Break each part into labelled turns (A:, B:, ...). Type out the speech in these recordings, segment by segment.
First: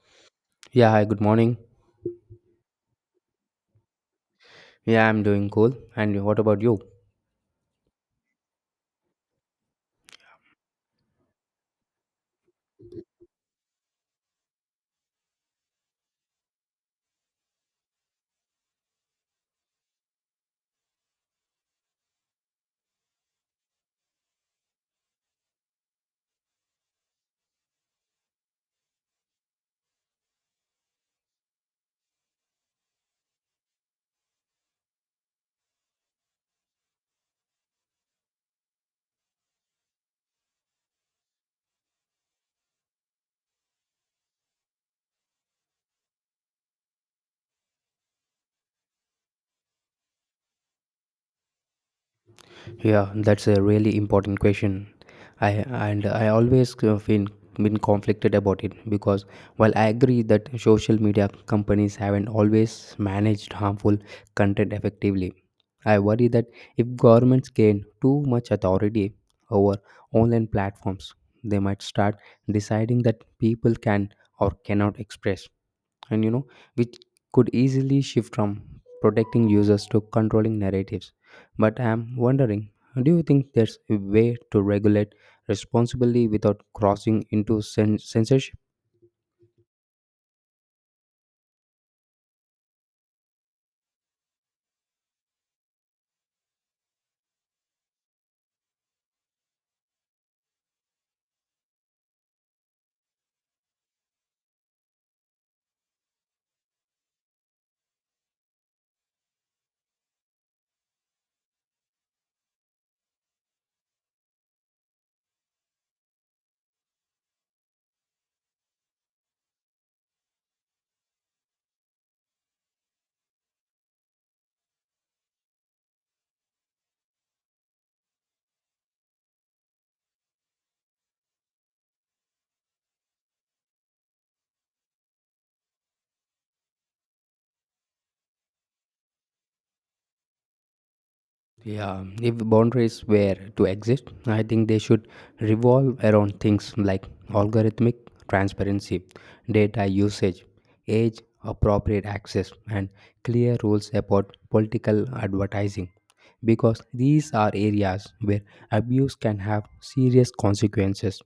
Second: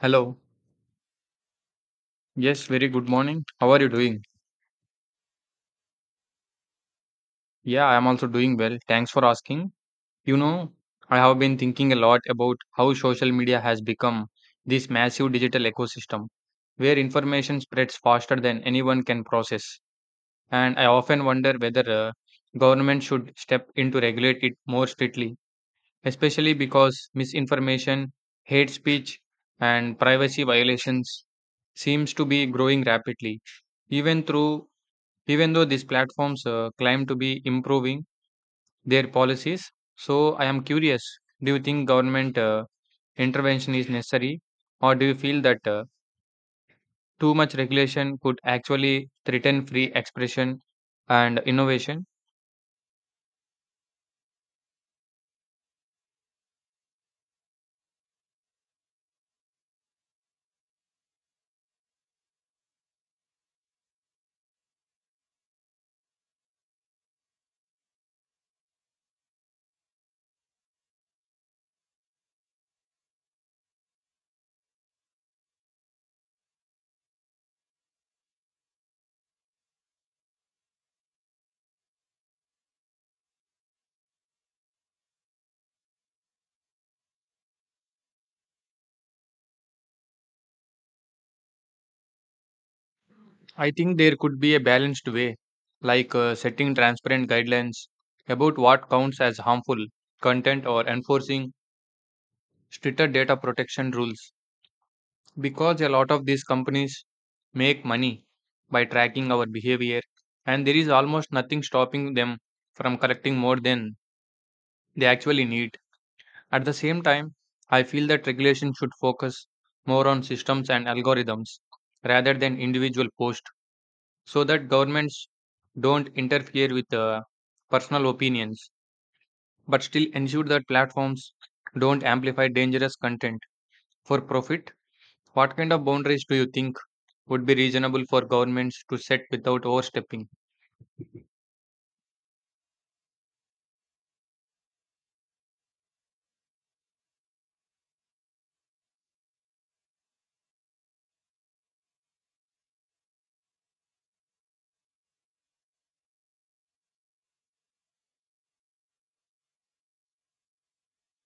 A: Hello.
B: Yeah, hi, good morning.
A: Yes, very good morning. How are you doing?
B: Yeah, I'm doing cool. And what about you?
A: Yeah, I am also doing well. Thanks for asking. You know, I have been thinking a lot about how social media has become this massive digital ecosystem where information spreads faster than anyone can process. And I often wonder whether government should step in to regulate it more strictly, especially because misinformation, hate speech, and privacy violations seems to be growing rapidly, even through even though these platforms claim to be improving their policies. So I am curious, do you think government intervention is necessary, or do you feel that too much regulation could actually threaten free expression and innovation?
B: Yeah, that's a really important question. I I always have been conflicted about it because while I agree that social media companies haven't always managed harmful content effectively, I worry that if governments gain too much authority over online platforms, they might start deciding that people can or cannot express, and which could easily shift from protecting users to controlling narratives. But I'm wondering, do you think there's a way to regulate responsibly without crossing into censorship?
A: I think there could be a balanced way, like, setting transparent guidelines about what counts as harmful content, or enforcing stricter data protection rules. Because a lot of these companies make money by tracking our behavior, and there is almost nothing stopping them from collecting more than they actually need. At the same time, I feel that regulation should focus more on systems and algorithms rather than individual posts, so that governments don't interfere with personal opinions but still ensure that platforms don't amplify dangerous content for profit. What kind of boundaries do you think would be reasonable for governments to set without overstepping?
B: Yeah, if boundaries were to exist, I think they should revolve around things like algorithmic transparency, data usage, age appropriate access, and clear rules about political advertising. Because these are areas where abuse can have serious consequences,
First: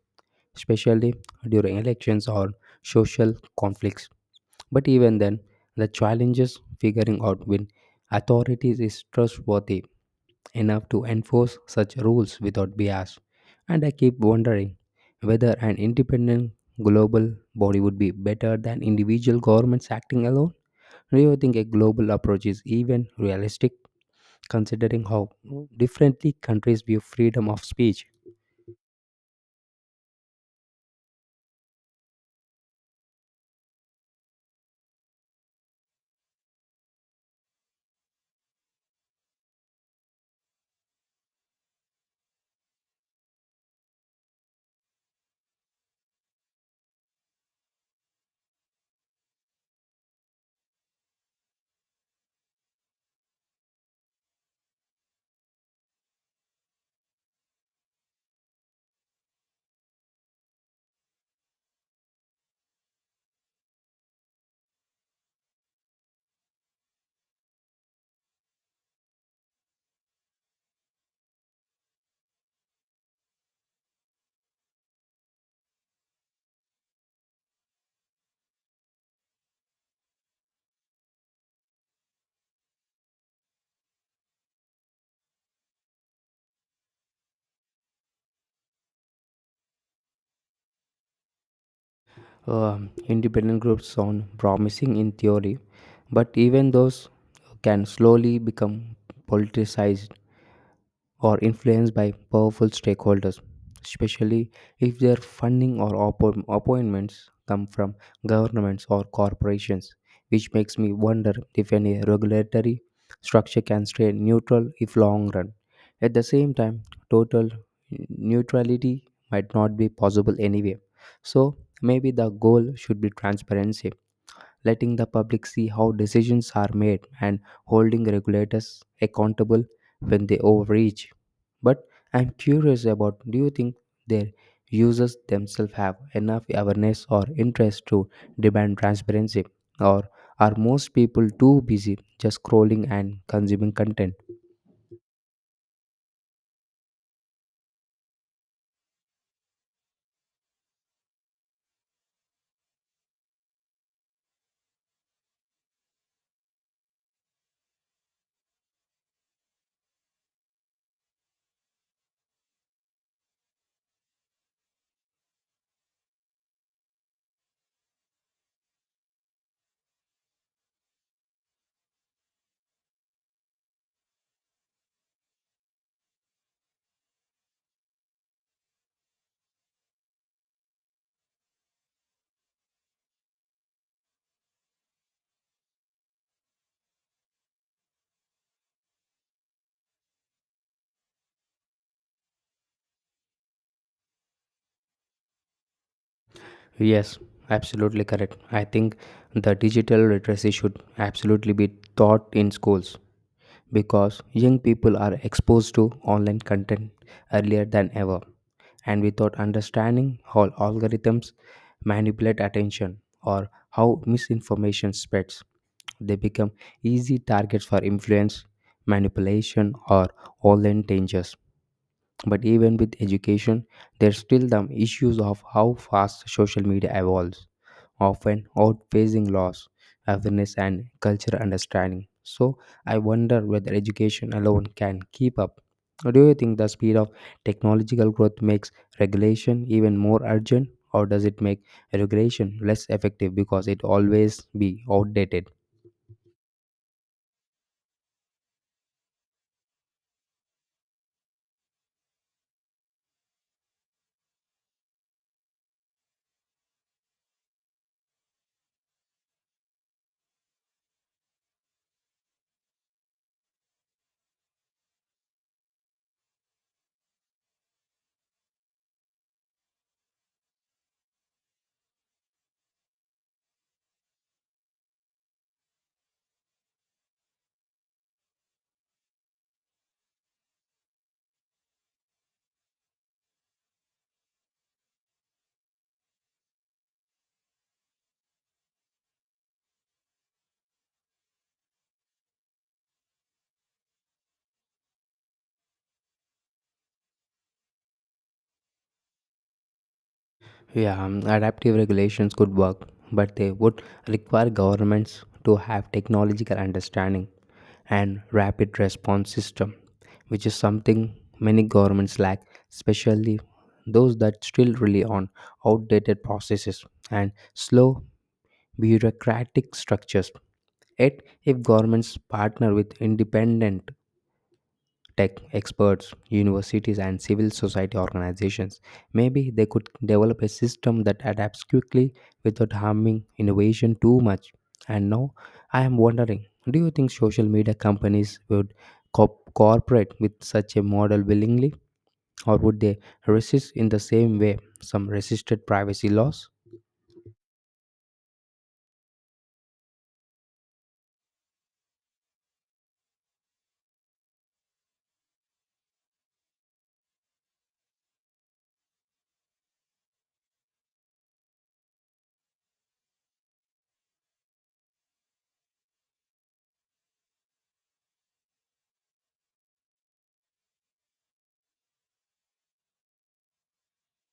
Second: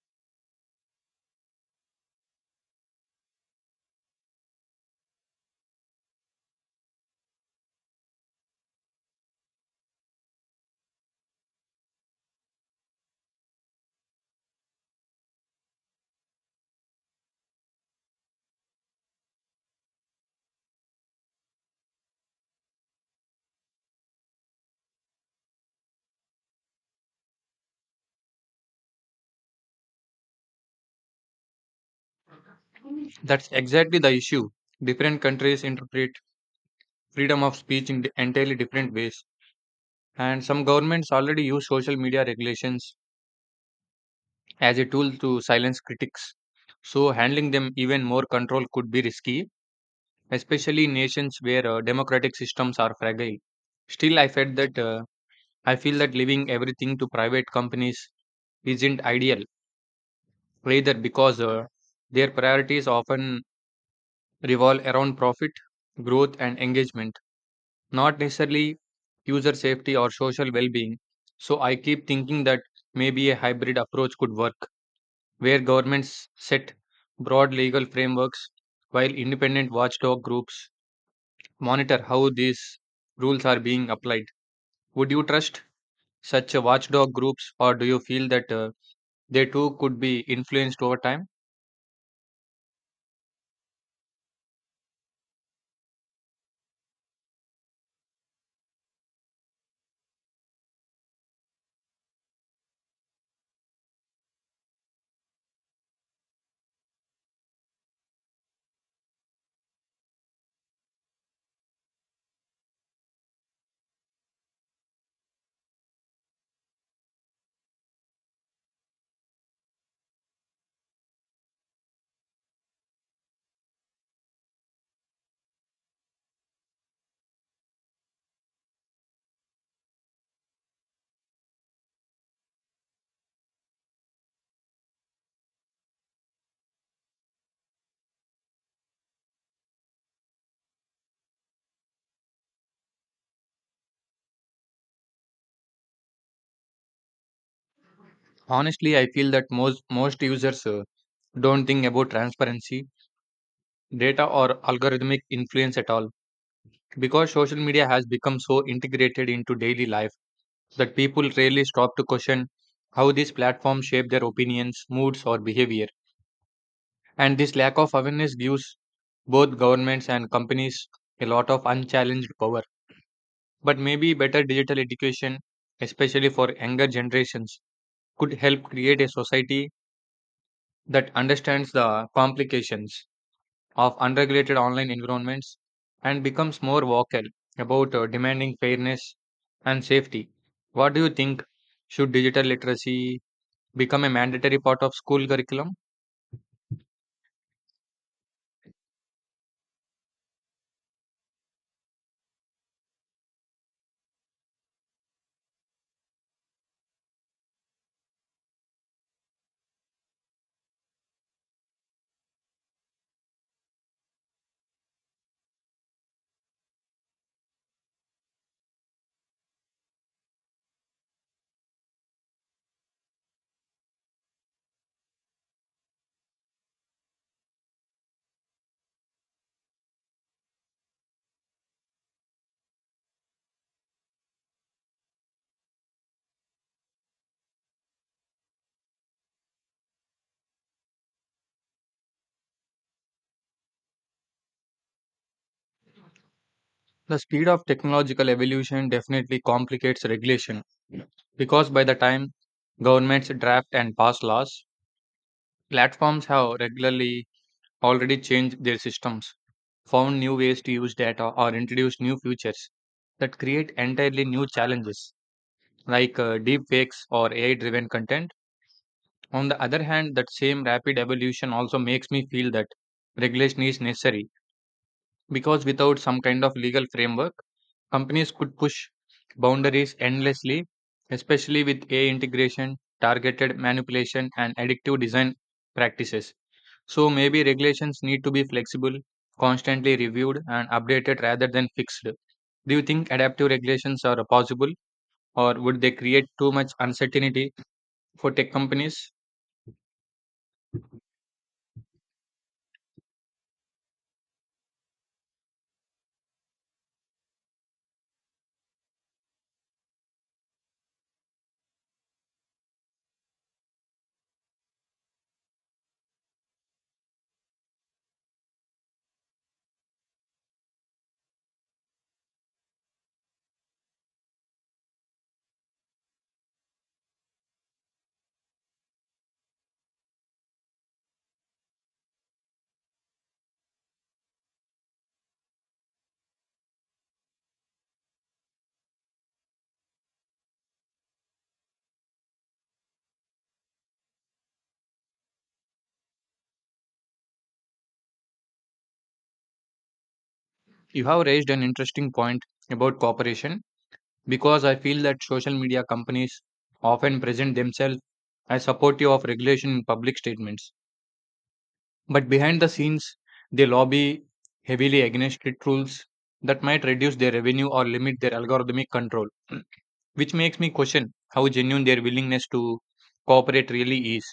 B: especially during elections or social conflicts. But even then, the challenges figuring out when authorities is trustworthy enough to enforce such rules without bias. And I keep wondering whether an independent global body would be better than individual governments acting alone. Do you think a global approach is even realistic, considering how differently countries view freedom of speech?
A: That's exactly the issue. Different countries interpret freedom of speech in entirely different ways, and some governments already use social media regulations as a tool to silence critics. So, handling them even more control could be risky, especially in nations where democratic systems are fragile. Still, I felt that I feel that leaving everything to private companies isn't ideal either, because their priorities often revolve around profit, growth, and engagement, not necessarily user safety or social well being. So I keep thinking that maybe a hybrid approach could work, where governments set broad legal frameworks while independent watchdog groups monitor how these rules are being applied. Would you trust such watchdog groups, or do you feel that they too could be influenced over time?
B: Independent groups sound promising in theory, but even those can slowly become politicized or influenced by powerful stakeholders, especially if their funding or appointments come from governments or corporations, which makes me wonder if any regulatory structure can stay neutral if long run. At the same time, total neutrality might not be possible anyway. So maybe the goal should be transparency, letting the public see how decisions are made and holding regulators accountable when they overreach. But I'm curious about, do you think their users themselves have enough awareness or interest to demand transparency, or are most people too busy just scrolling and consuming content?
A: Honestly, I feel that most users don't think about transparency data or algorithmic influence at all. Because social media has become so integrated into daily life that people rarely stop to question how these platforms shape their opinions, moods, or behavior. And this lack of awareness gives both governments and companies a lot of unchallenged power. But maybe better digital education, especially for younger generations, could help create a society that understands the complications of unregulated online environments and becomes more vocal about demanding fairness and safety. What do you think? Should digital literacy become a mandatory part of school curriculum?
B: Yes, absolutely correct. I think the digital literacy should absolutely be taught in schools because young people are exposed to online content earlier than ever, and without understanding how algorithms manipulate attention or how misinformation spreads, they become easy targets for influence, manipulation, or online dangers. But even with education, there's still the issues of how fast social media evolves, often outpacing laws, awareness, and cultural understanding. So, I wonder whether education alone can keep up. Or do you think the speed of technological growth makes regulation even more urgent, or does it make regulation less effective because it always be outdated?
A: The speed of technological evolution definitely complicates regulation because by the time governments draft and pass laws, platforms have regularly already changed their systems, found new ways to use data, or introduced new features that create entirely new challenges, like, deep fakes or AI driven content. On the other hand, that same rapid evolution also makes me feel that regulation is necessary, because without some kind of legal framework, companies could push boundaries endlessly, especially with AI integration, targeted manipulation, and addictive design practices. So maybe regulations need to be flexible, constantly reviewed, and updated rather than fixed. Do you think adaptive regulations are possible, or would they create too much uncertainty for tech companies?
B: Yeah, adaptive regulations could work, but they would require governments to have technological understanding and rapid response system, which is something many governments lack, especially those that still rely on outdated processes and slow bureaucratic structures. Yet, if governments partner with independent tech experts, universities, and civil society organizations, maybe they could develop a system that adapts quickly without harming innovation too much. And now I am wondering, do you think social media companies would cooperate with such a model willingly, or would they resist in the same way some resisted privacy laws?
A: You have raised an interesting point about cooperation, because I feel that social media companies often present themselves as supportive of regulation in public statements. But behind the scenes, they lobby heavily against strict rules that might reduce their revenue or limit their algorithmic control, which makes me question how genuine their willingness to cooperate really is.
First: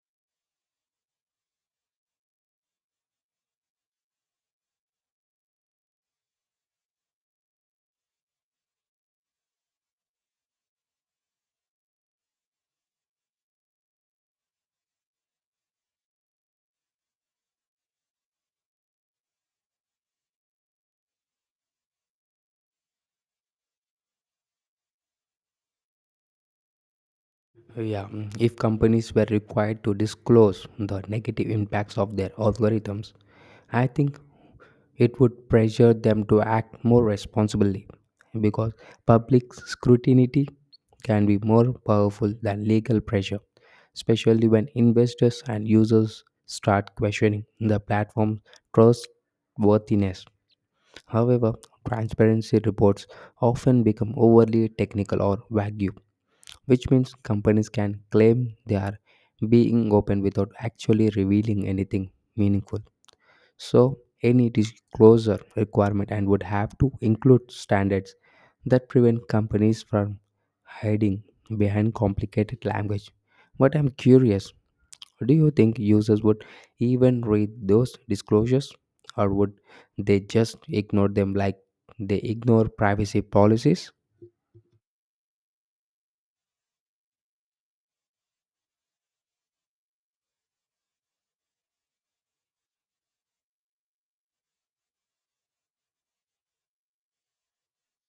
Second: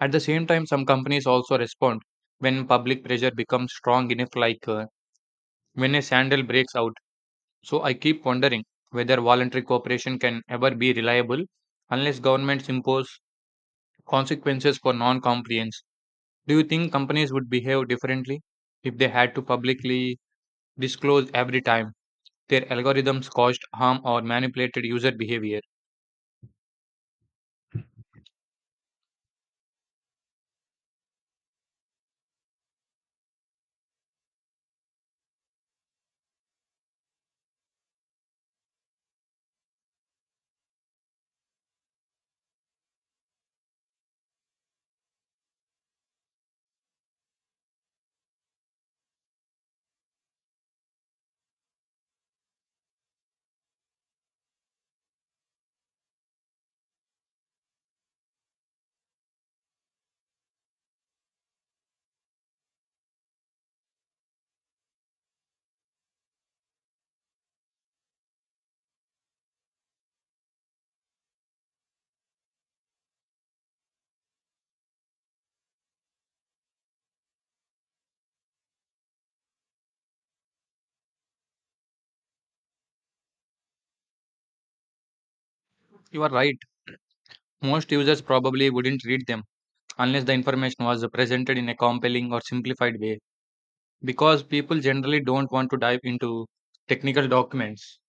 A: At the same time, some companies also respond when public pressure becomes strong enough, like, when a scandal breaks out. So I keep wondering whether voluntary cooperation can ever be reliable unless governments impose consequences for non compliance. Do you think companies would behave differently if they had to publicly disclose every time their algorithms caused harm or manipulated user behavior?
B: Yeah, if companies were required to disclose the negative impacts of their algorithms, I think it would pressure them to act more responsibly because public scrutiny can be more powerful than legal pressure, especially when investors and users start questioning the platform's trustworthiness. However, transparency reports often become overly technical or vague, which means companies can claim they are being open without actually revealing anything meaningful. So, any disclosure requirement and would have to include standards that prevent companies from hiding behind complicated language. But I'm curious, do you think users would even read those disclosures, or would they just ignore them like they ignore privacy policies?
A: You are right. Most users probably wouldn't read them unless the information was presented in a compelling or simplified way, because people generally don't want to dive into technical documents,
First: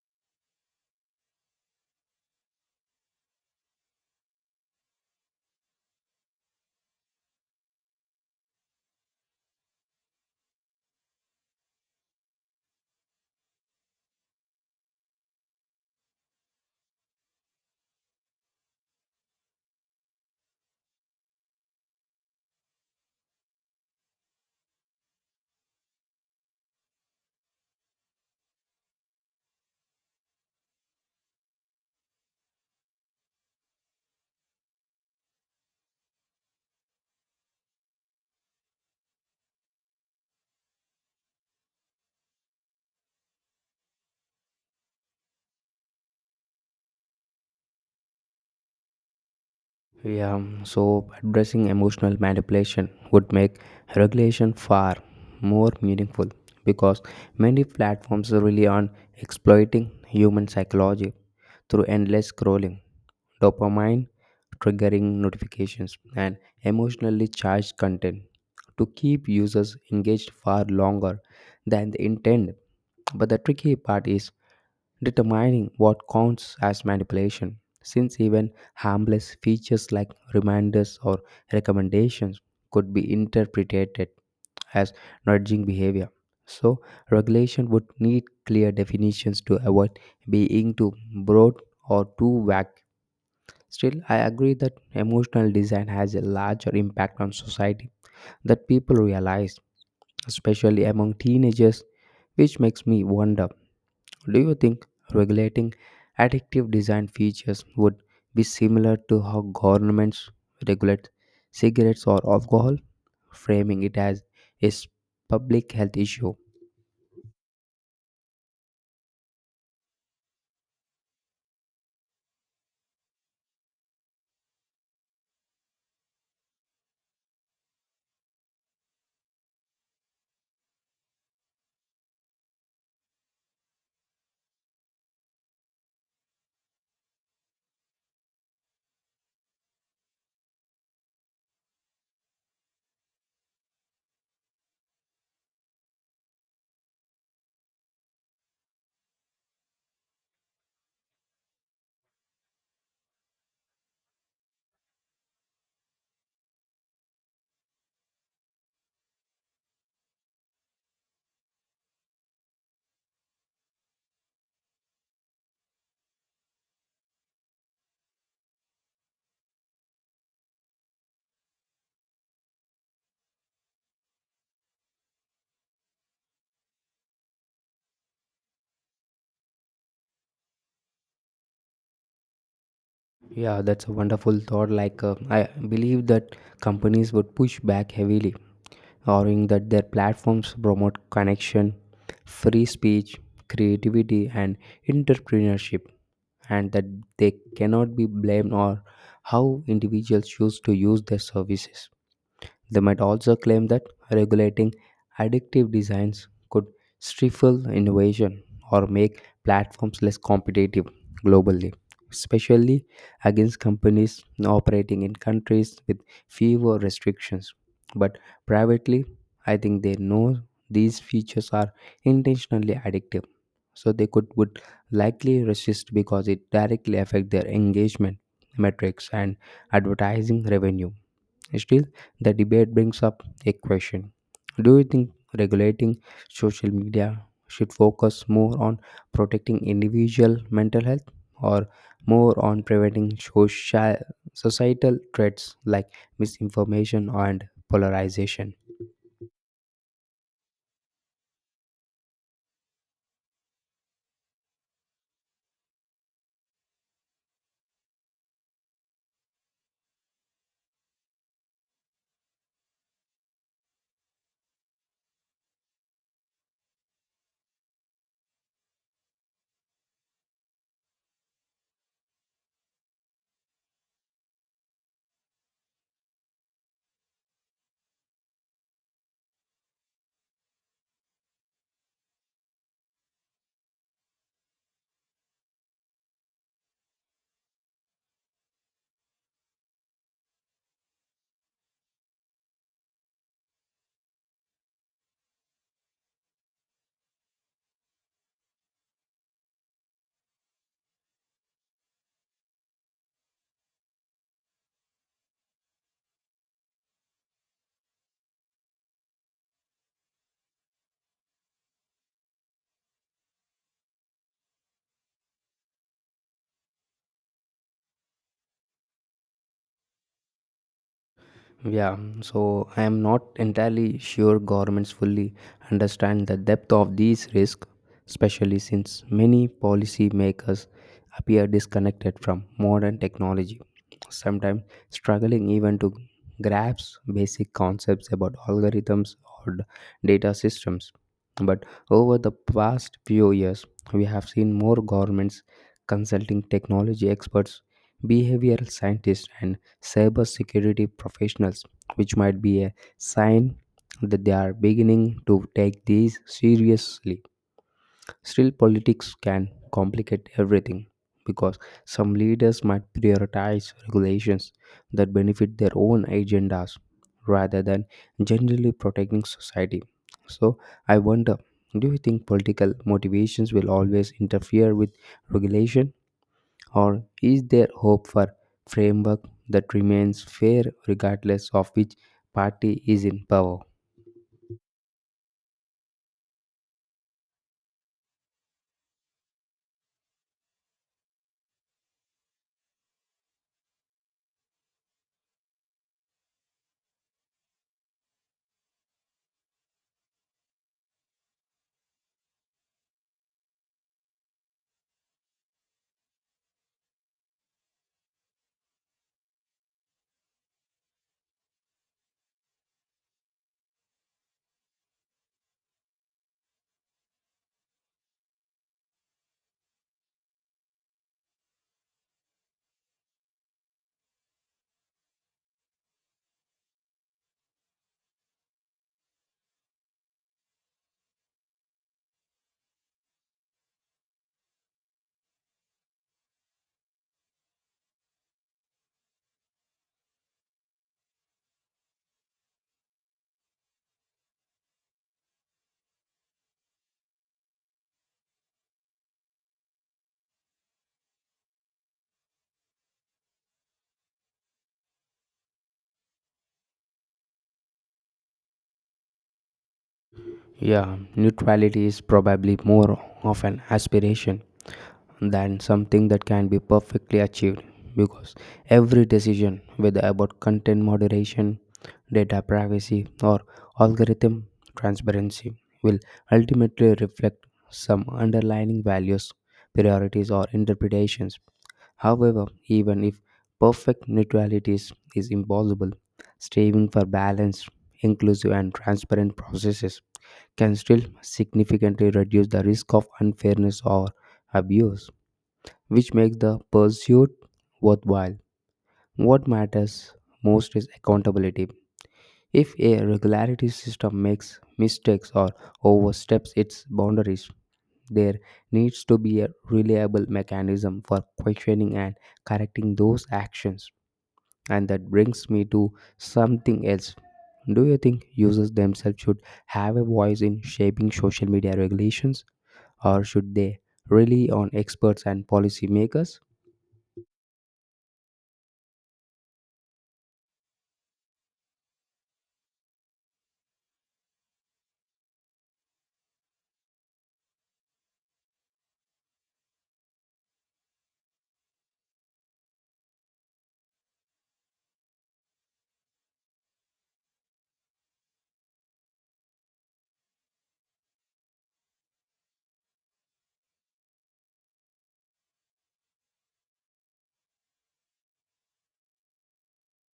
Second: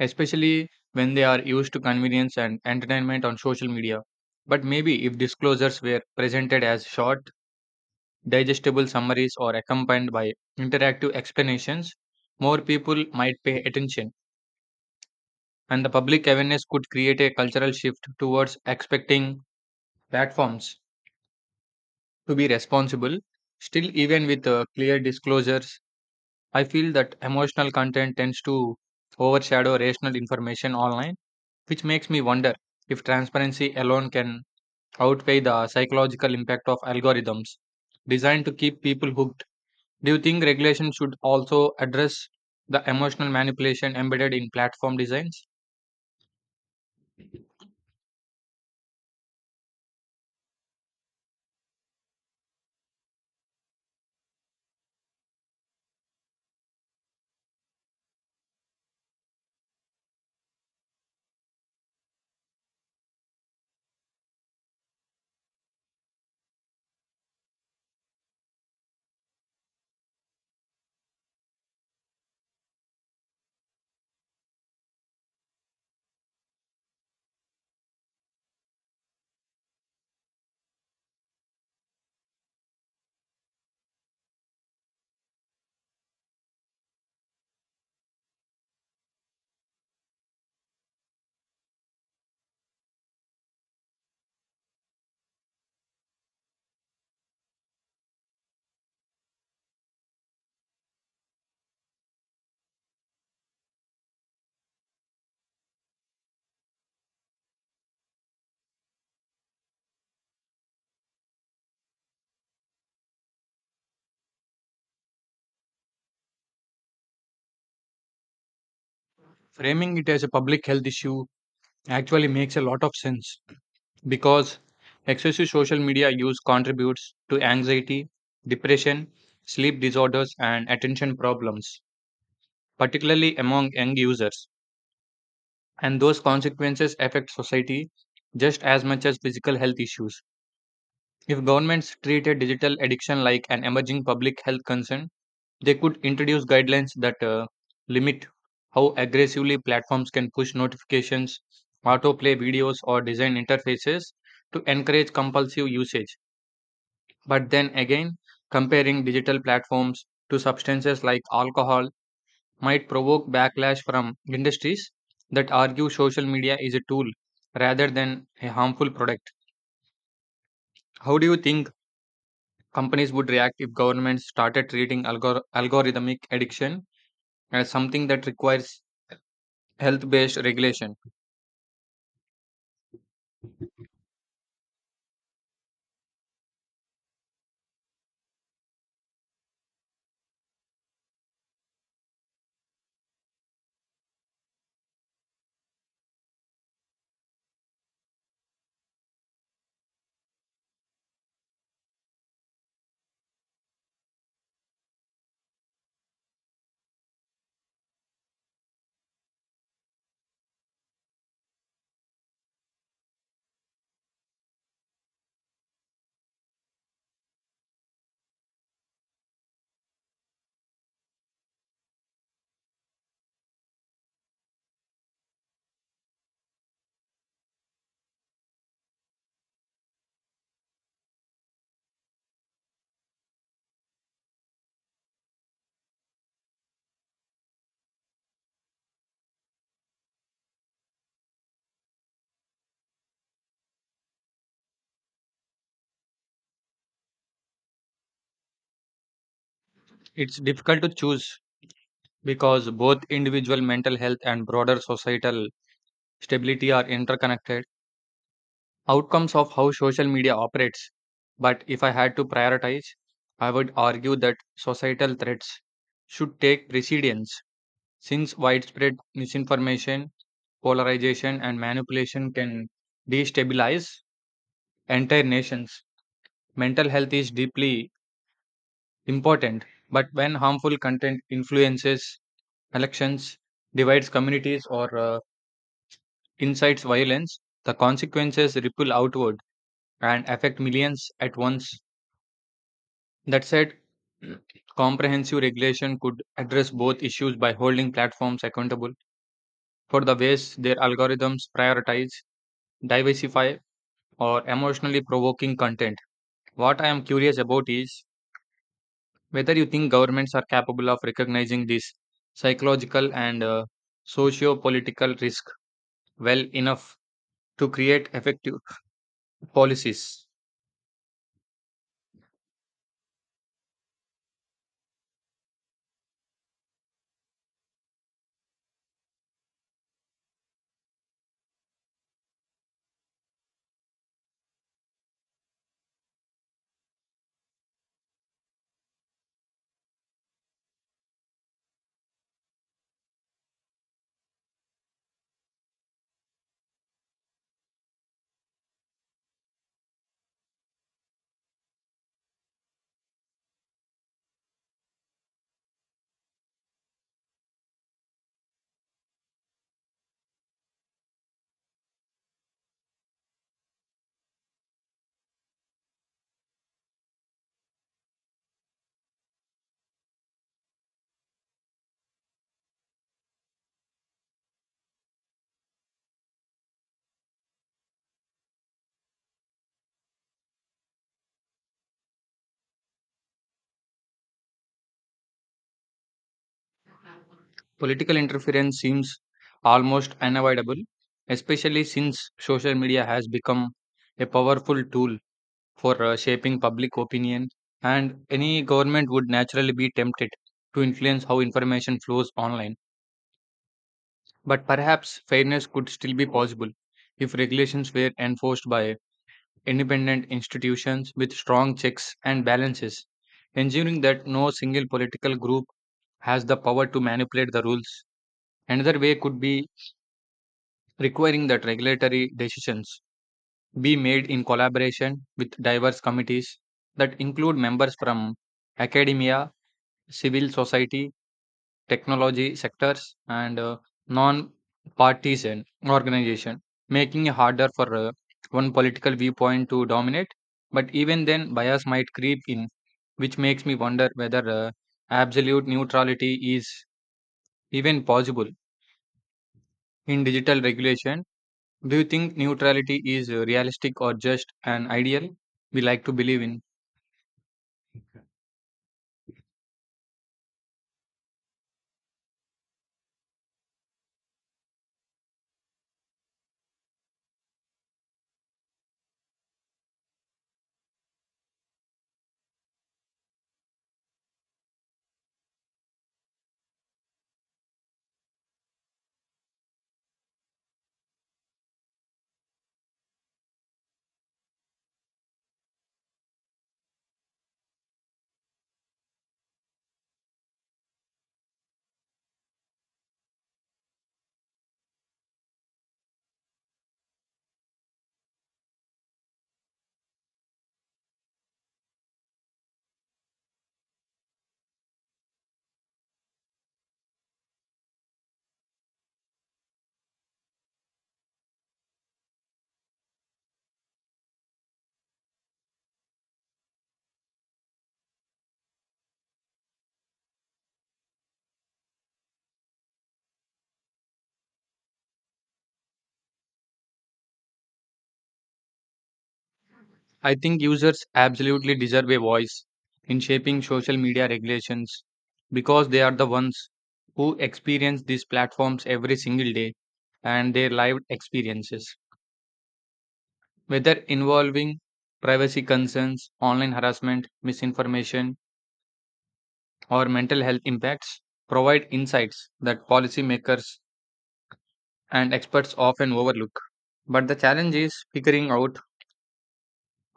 A: especially when they are used to convenience and entertainment on social media. But maybe if disclosures were presented as short, digestible summaries or accompanied by interactive explanations, more people might pay attention, and the public awareness could create a cultural shift towards expecting platforms to be responsible. Still, even with clear disclosures, I feel that emotional content tends to overshadow rational information online, which makes me wonder if transparency alone can outweigh the psychological impact of algorithms designed to keep people hooked. Do you think regulation should also address the emotional manipulation embedded in platform designs?
B: Yeah, so addressing emotional manipulation would make regulation far more meaningful because many platforms rely on exploiting human psychology through endless scrolling, dopamine triggering notifications, and emotionally charged content to keep users engaged far longer than they intend. But the tricky part is determining what counts as manipulation, since even harmless features like reminders or recommendations could be interpreted as nudging behavior. So, regulation would need clear definitions to avoid being too broad or too vague. Still, I agree that emotional design has a larger impact on society that people realize, especially among teenagers, which makes me wonder, do you think regulating addictive design features would be similar to how governments regulate cigarettes or alcohol, framing it as a public health issue?
A: Framing it as a public health issue actually makes a lot of sense, because excessive social media use contributes to anxiety, depression, sleep disorders, and attention problems, particularly among young users, and those consequences affect society just as much as physical health issues. If governments treated digital addiction like an emerging public health concern, they could introduce guidelines that limit how aggressively platforms can push notifications, autoplay videos, or design interfaces to encourage compulsive usage. But then again, comparing digital platforms to substances like alcohol might provoke backlash from industries that argue social media is a tool rather than a harmful product. How do you think companies would react if governments started treating algorithmic addiction as something that requires health based regulation?
B: Yeah, that's a wonderful thought. Like, I believe that companies would push back heavily, arguing that their platforms promote connection, free speech, creativity, and entrepreneurship, and that they cannot be blamed or how individuals choose to use their services. They might also claim that regulating addictive designs could stifle innovation or make platforms less competitive globally, especially against companies operating in countries with fewer restrictions. But privately, I think they know these features are intentionally addictive, so they could would likely resist because it directly affect their engagement metrics and advertising revenue. Still, the debate brings up a question, do you think regulating social media should focus more on protecting individual mental health or more on preventing social societal threats like misinformation and polarization?
A: It's difficult to choose, because both individual mental health and broader societal stability are interconnected outcomes of how social media operates. But if I had to prioritize, I would argue that societal threats should take precedence, since widespread misinformation, polarization, and manipulation can destabilize entire nations. Mental health is deeply important, but when harmful content influences elections, divides communities, or incites violence, the consequences ripple outward and affect millions at once. That said, comprehensive regulation could address both issues by holding platforms accountable for the ways their algorithms prioritize, diversify, or emotionally provoking content. What I am curious about is whether you think governments are capable of recognizing this psychological and socio political risk well enough to create effective policies.
B: Yeah, so I am not entirely sure governments fully understand the depth of these risks, especially since many policymakers appear disconnected from modern technology, sometimes struggling even to grasp basic concepts about algorithms or data systems. But over the past few years, we have seen more governments consulting technology experts, behavioral scientists, and cybersecurity professionals, which might be a sign that they are beginning to take these seriously. Still, politics can complicate everything because some leaders might prioritize regulations that benefit their own agendas rather than generally protecting society. So, I wonder, do you think political motivations will always interfere with regulation? Or is there hope for framework that remains fair regardless of which party is in power?
A: Political interference seems almost unavoidable, especially since social media has become a powerful tool for shaping public opinion, and any government would naturally be tempted to influence how information flows online. But perhaps fairness could still be possible if regulations were enforced by independent institutions with strong checks and balances, ensuring that no single political group has the power to manipulate the rules. Another way could be requiring that regulatory decisions be made in collaboration with diverse committees that include members from academia, civil society, technology sectors, and non partisan organization, making it harder for one political viewpoint to dominate. But even then, bias might creep in, which makes me wonder whether absolute neutrality is even possible in digital regulation. Do you think neutrality is realistic, or just an ideal we like to believe in?
B: Yeah, neutrality is probably more of an aspiration than something that can be perfectly achieved because every decision, whether about content moderation, data privacy, or algorithm transparency, will ultimately reflect some underlying values, priorities, or interpretations. However, even if perfect neutrality is impossible, striving for balanced, inclusive, and transparent processes can still significantly reduce the risk of unfairness or abuse, which makes the pursuit worthwhile. What matters most is accountability. If a regularity system makes mistakes or oversteps its boundaries, there needs to be a reliable mechanism for questioning and correcting those actions. And that brings me to something else. Do you think users themselves should have a voice in shaping social media regulations, or should they rely on experts and policymakers?
A: I think users absolutely deserve a voice in shaping social media regulations, because they are the ones who experience these platforms every single day, and their lived experiences, whether involving privacy concerns, online harassment, misinformation, or mental health impacts, provide insights that policymakers and experts often overlook. But the challenge is figuring out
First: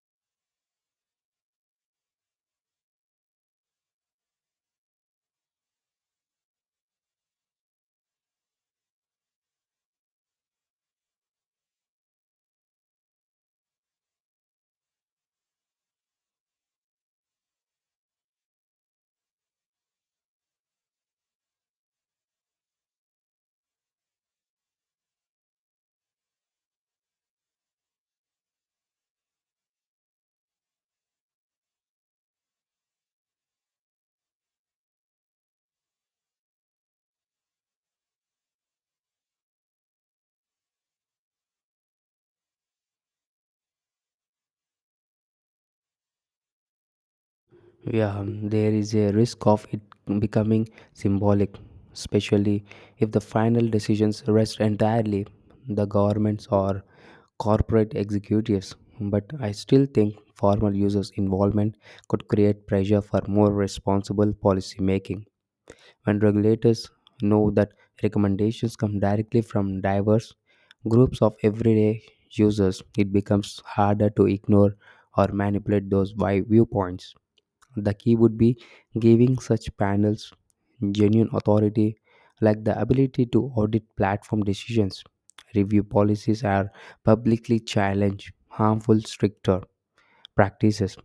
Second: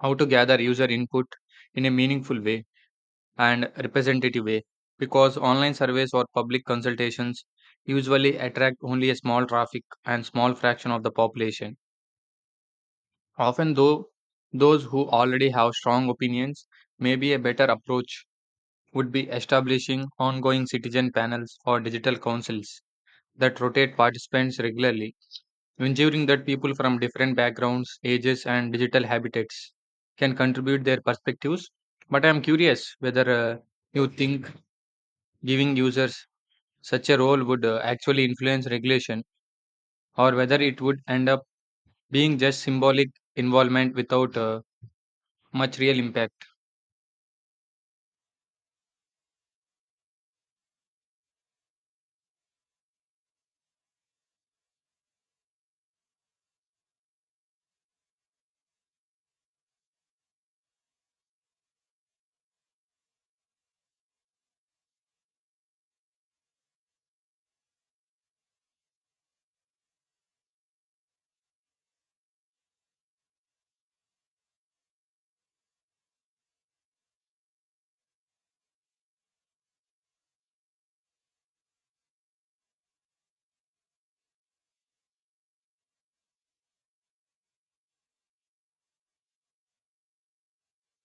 A: how to gather user input in a meaningful way and representative way, because online surveys or public consultations usually attract only a small traffic and small fraction of the population, often though those who already have strong opinions. Maybe a better approach would be establishing ongoing citizen panels or digital councils that rotate participants regularly, ensuring that people from different backgrounds, ages, and digital habitats can contribute their perspectives. But I am curious whether you think giving users such a role would actually influence regulation, or whether it would end up being just symbolic involvement without much real impact.
B: Yeah, there is a risk of it becoming symbolic, especially if the final decisions rest entirely the governments or corporate executives. But I still think formal users' involvement could create pressure for more responsible policy making. When regulators know that recommendations come directly from diverse groups of everyday users, it becomes harder to ignore or manipulate those viewpoints. The key would be giving such panels genuine authority, like the ability to audit platform decisions, review policies, or publicly challenge harmful stricter practices.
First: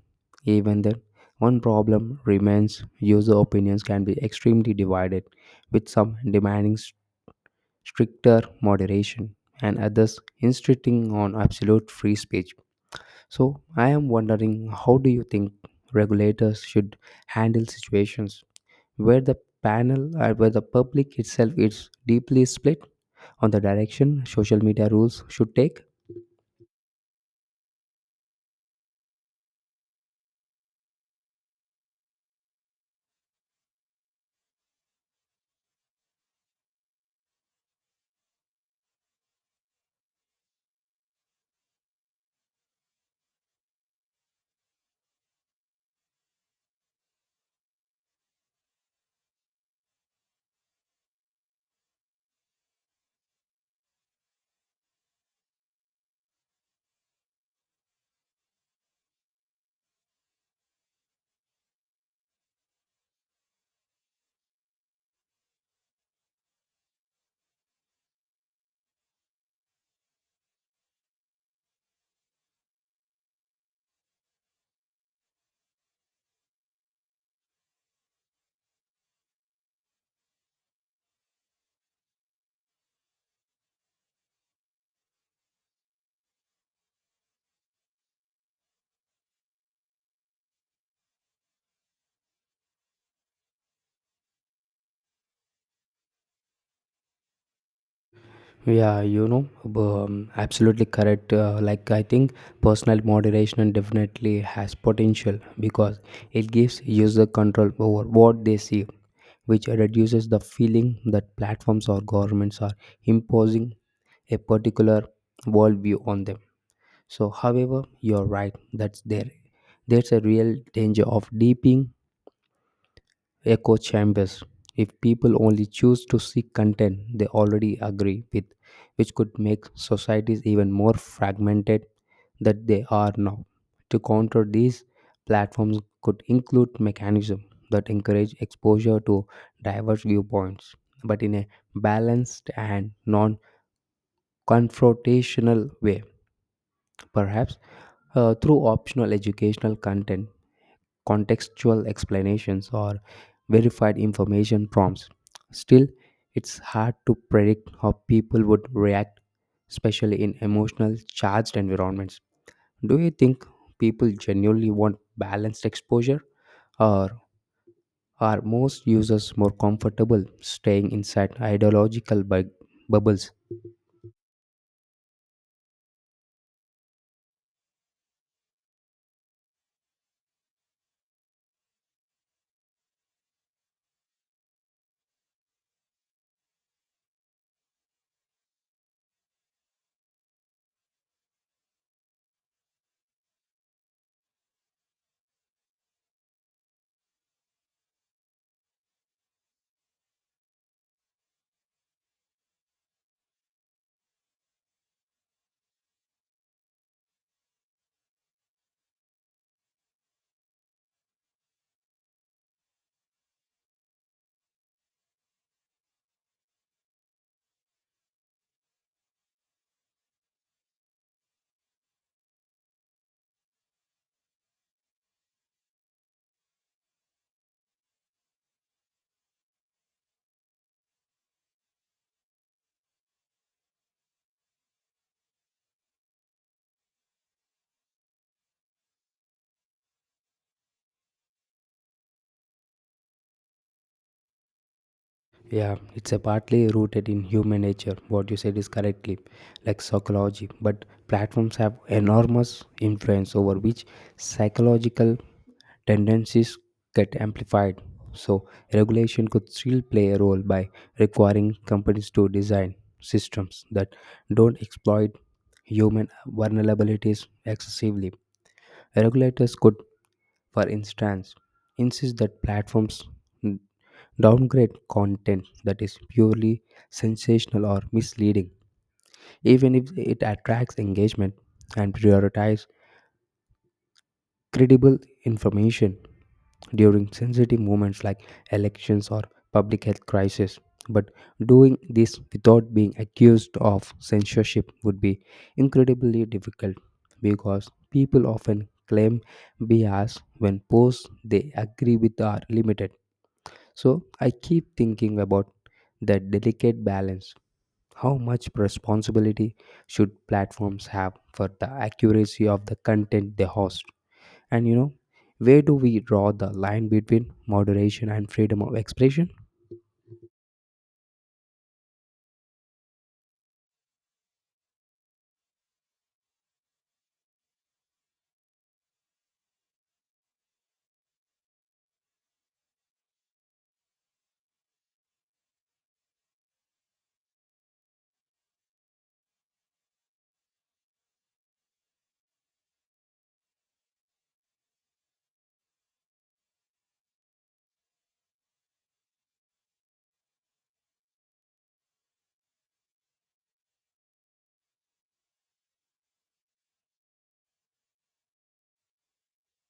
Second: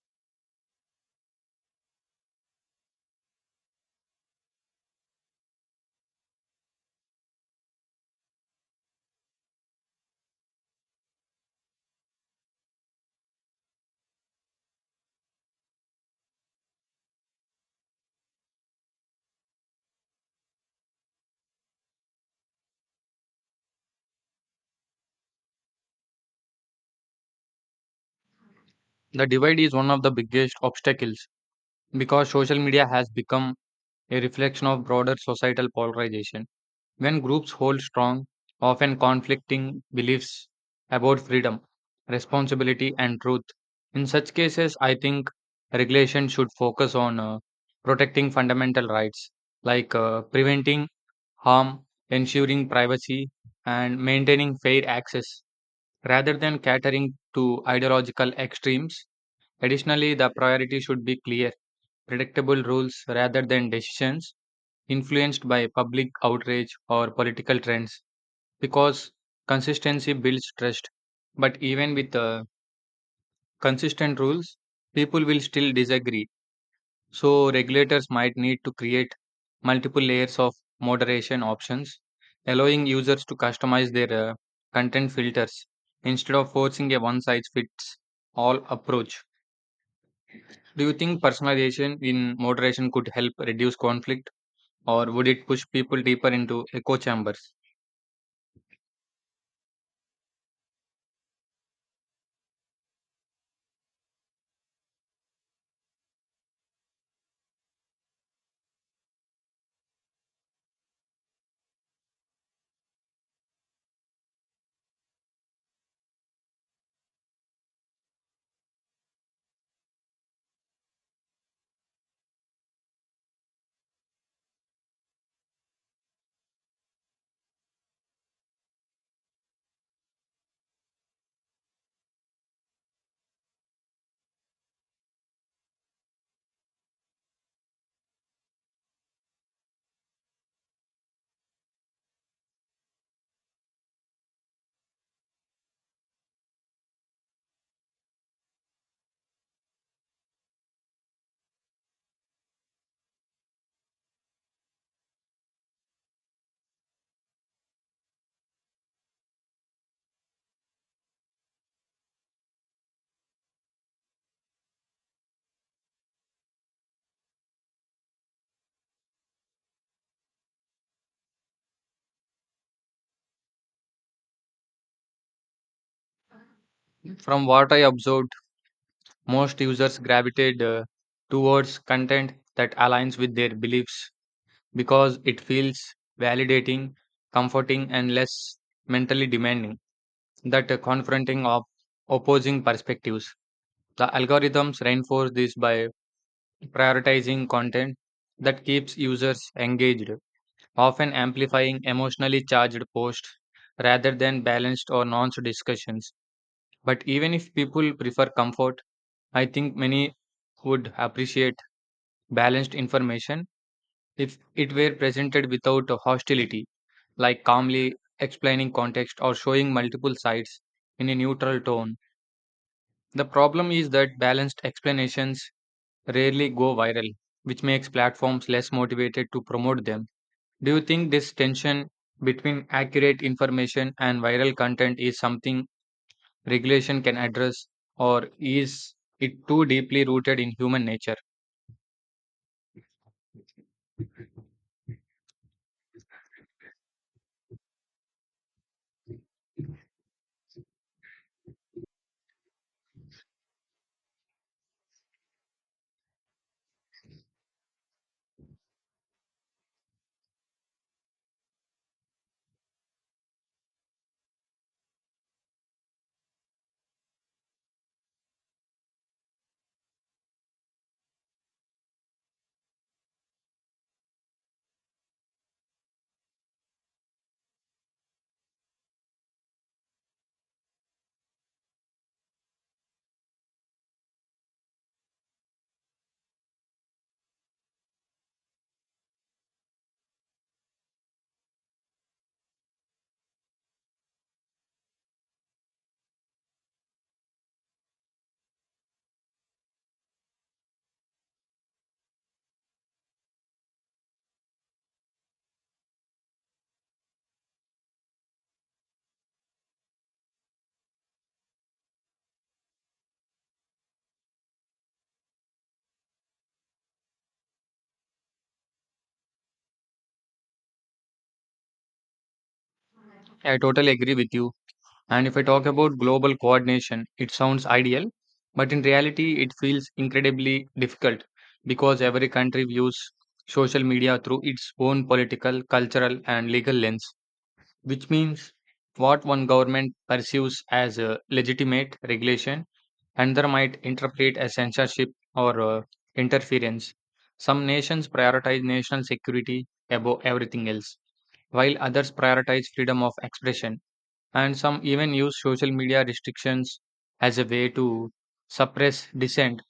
B: Even then, one problem remains: user opinions can be extremely divided, with some demanding stricter moderation and others insisting on absolute free speech. So, I am wondering, how do you think regulators should handle situations where the panel or where the public itself is deeply split on the direction social media rules should take?
A: The divide is one of the biggest obstacles, because social media has become a reflection of broader societal polarization, when groups hold strong, often conflicting beliefs about freedom, responsibility, and truth. In such cases, I think regulation should focus on protecting fundamental rights, like, preventing harm, ensuring privacy, and maintaining fair access rather than catering to ideological extremes. Additionally, the priority should be clear, predictable rules rather than decisions influenced by public outrage or political trends, because consistency builds trust. But even with consistent rules, people will still disagree. So, regulators might need to create multiple layers of moderation options, allowing users to customize their content filters instead of forcing a one size fits all approach. Do you think personalization in moderation could help reduce conflict, or would it push people deeper into echo chambers?
B: Yeah, you know, absolutely correct. Like, I think personal moderation definitely has potential because it gives user control over what they see, which reduces the feeling that platforms or governments are imposing a particular worldview on them. So, however, you're right that's there. There's a real danger of deeping echo chambers if people only choose to seek content they already agree with, which could make societies even more fragmented than they are now. To counter these, platforms could include mechanisms that encourage exposure to diverse viewpoints, but in a balanced and non confrontational way, perhaps through optional educational content, contextual explanations, or verified information prompts. Still, it's hard to predict how people would react, especially in emotional charged environments. Do you think people genuinely want balanced exposure, or are most users more comfortable staying inside ideological bubbles?
A: From what I observed, most users gravitate towards content that aligns with their beliefs because it feels validating, comforting, and less mentally demanding that confronting of opposing perspectives. The algorithms reinforce this by prioritizing content that keeps users engaged, often amplifying emotionally charged posts rather than balanced or nuanced discussions. But even if people prefer comfort, I think many would appreciate balanced information if it were presented without hostility, like calmly explaining context or showing multiple sides in a neutral tone. The problem is that balanced explanations rarely go viral, which makes platforms less motivated to promote them. Do you think this tension between accurate information and viral content is something regulation can address, or is it too deeply rooted in human nature?
B: Yeah, it's a partly rooted in human nature. What you said is correctly, like psychology. But platforms have enormous influence over which psychological tendencies get amplified. So regulation could still play a role by requiring companies to design systems that don't exploit human vulnerabilities excessively. Regulators could, for instance, insist that platforms downgrade content that is purely sensational or misleading, even if it attracts engagement, and prioritize credible information during sensitive moments like elections or public health crisis. But doing this without being accused of censorship would be incredibly difficult because people often claim bias when posts they agree with are limited. So I keep thinking about that delicate balance. How much responsibility should platforms have for the accuracy of the content they host? And you know, where do we draw the line between moderation and freedom of expression?
A: I totally agree with you. And if I talk about global coordination, it sounds ideal, but in reality, it feels incredibly difficult because every country views social media through its own political, cultural, and legal lens, which means what one government perceives as a legitimate regulation, another might interpret as censorship or interference. Some nations prioritize national security above everything else, while others prioritize freedom of expression. And some even use social media restrictions as a way to suppress dissent.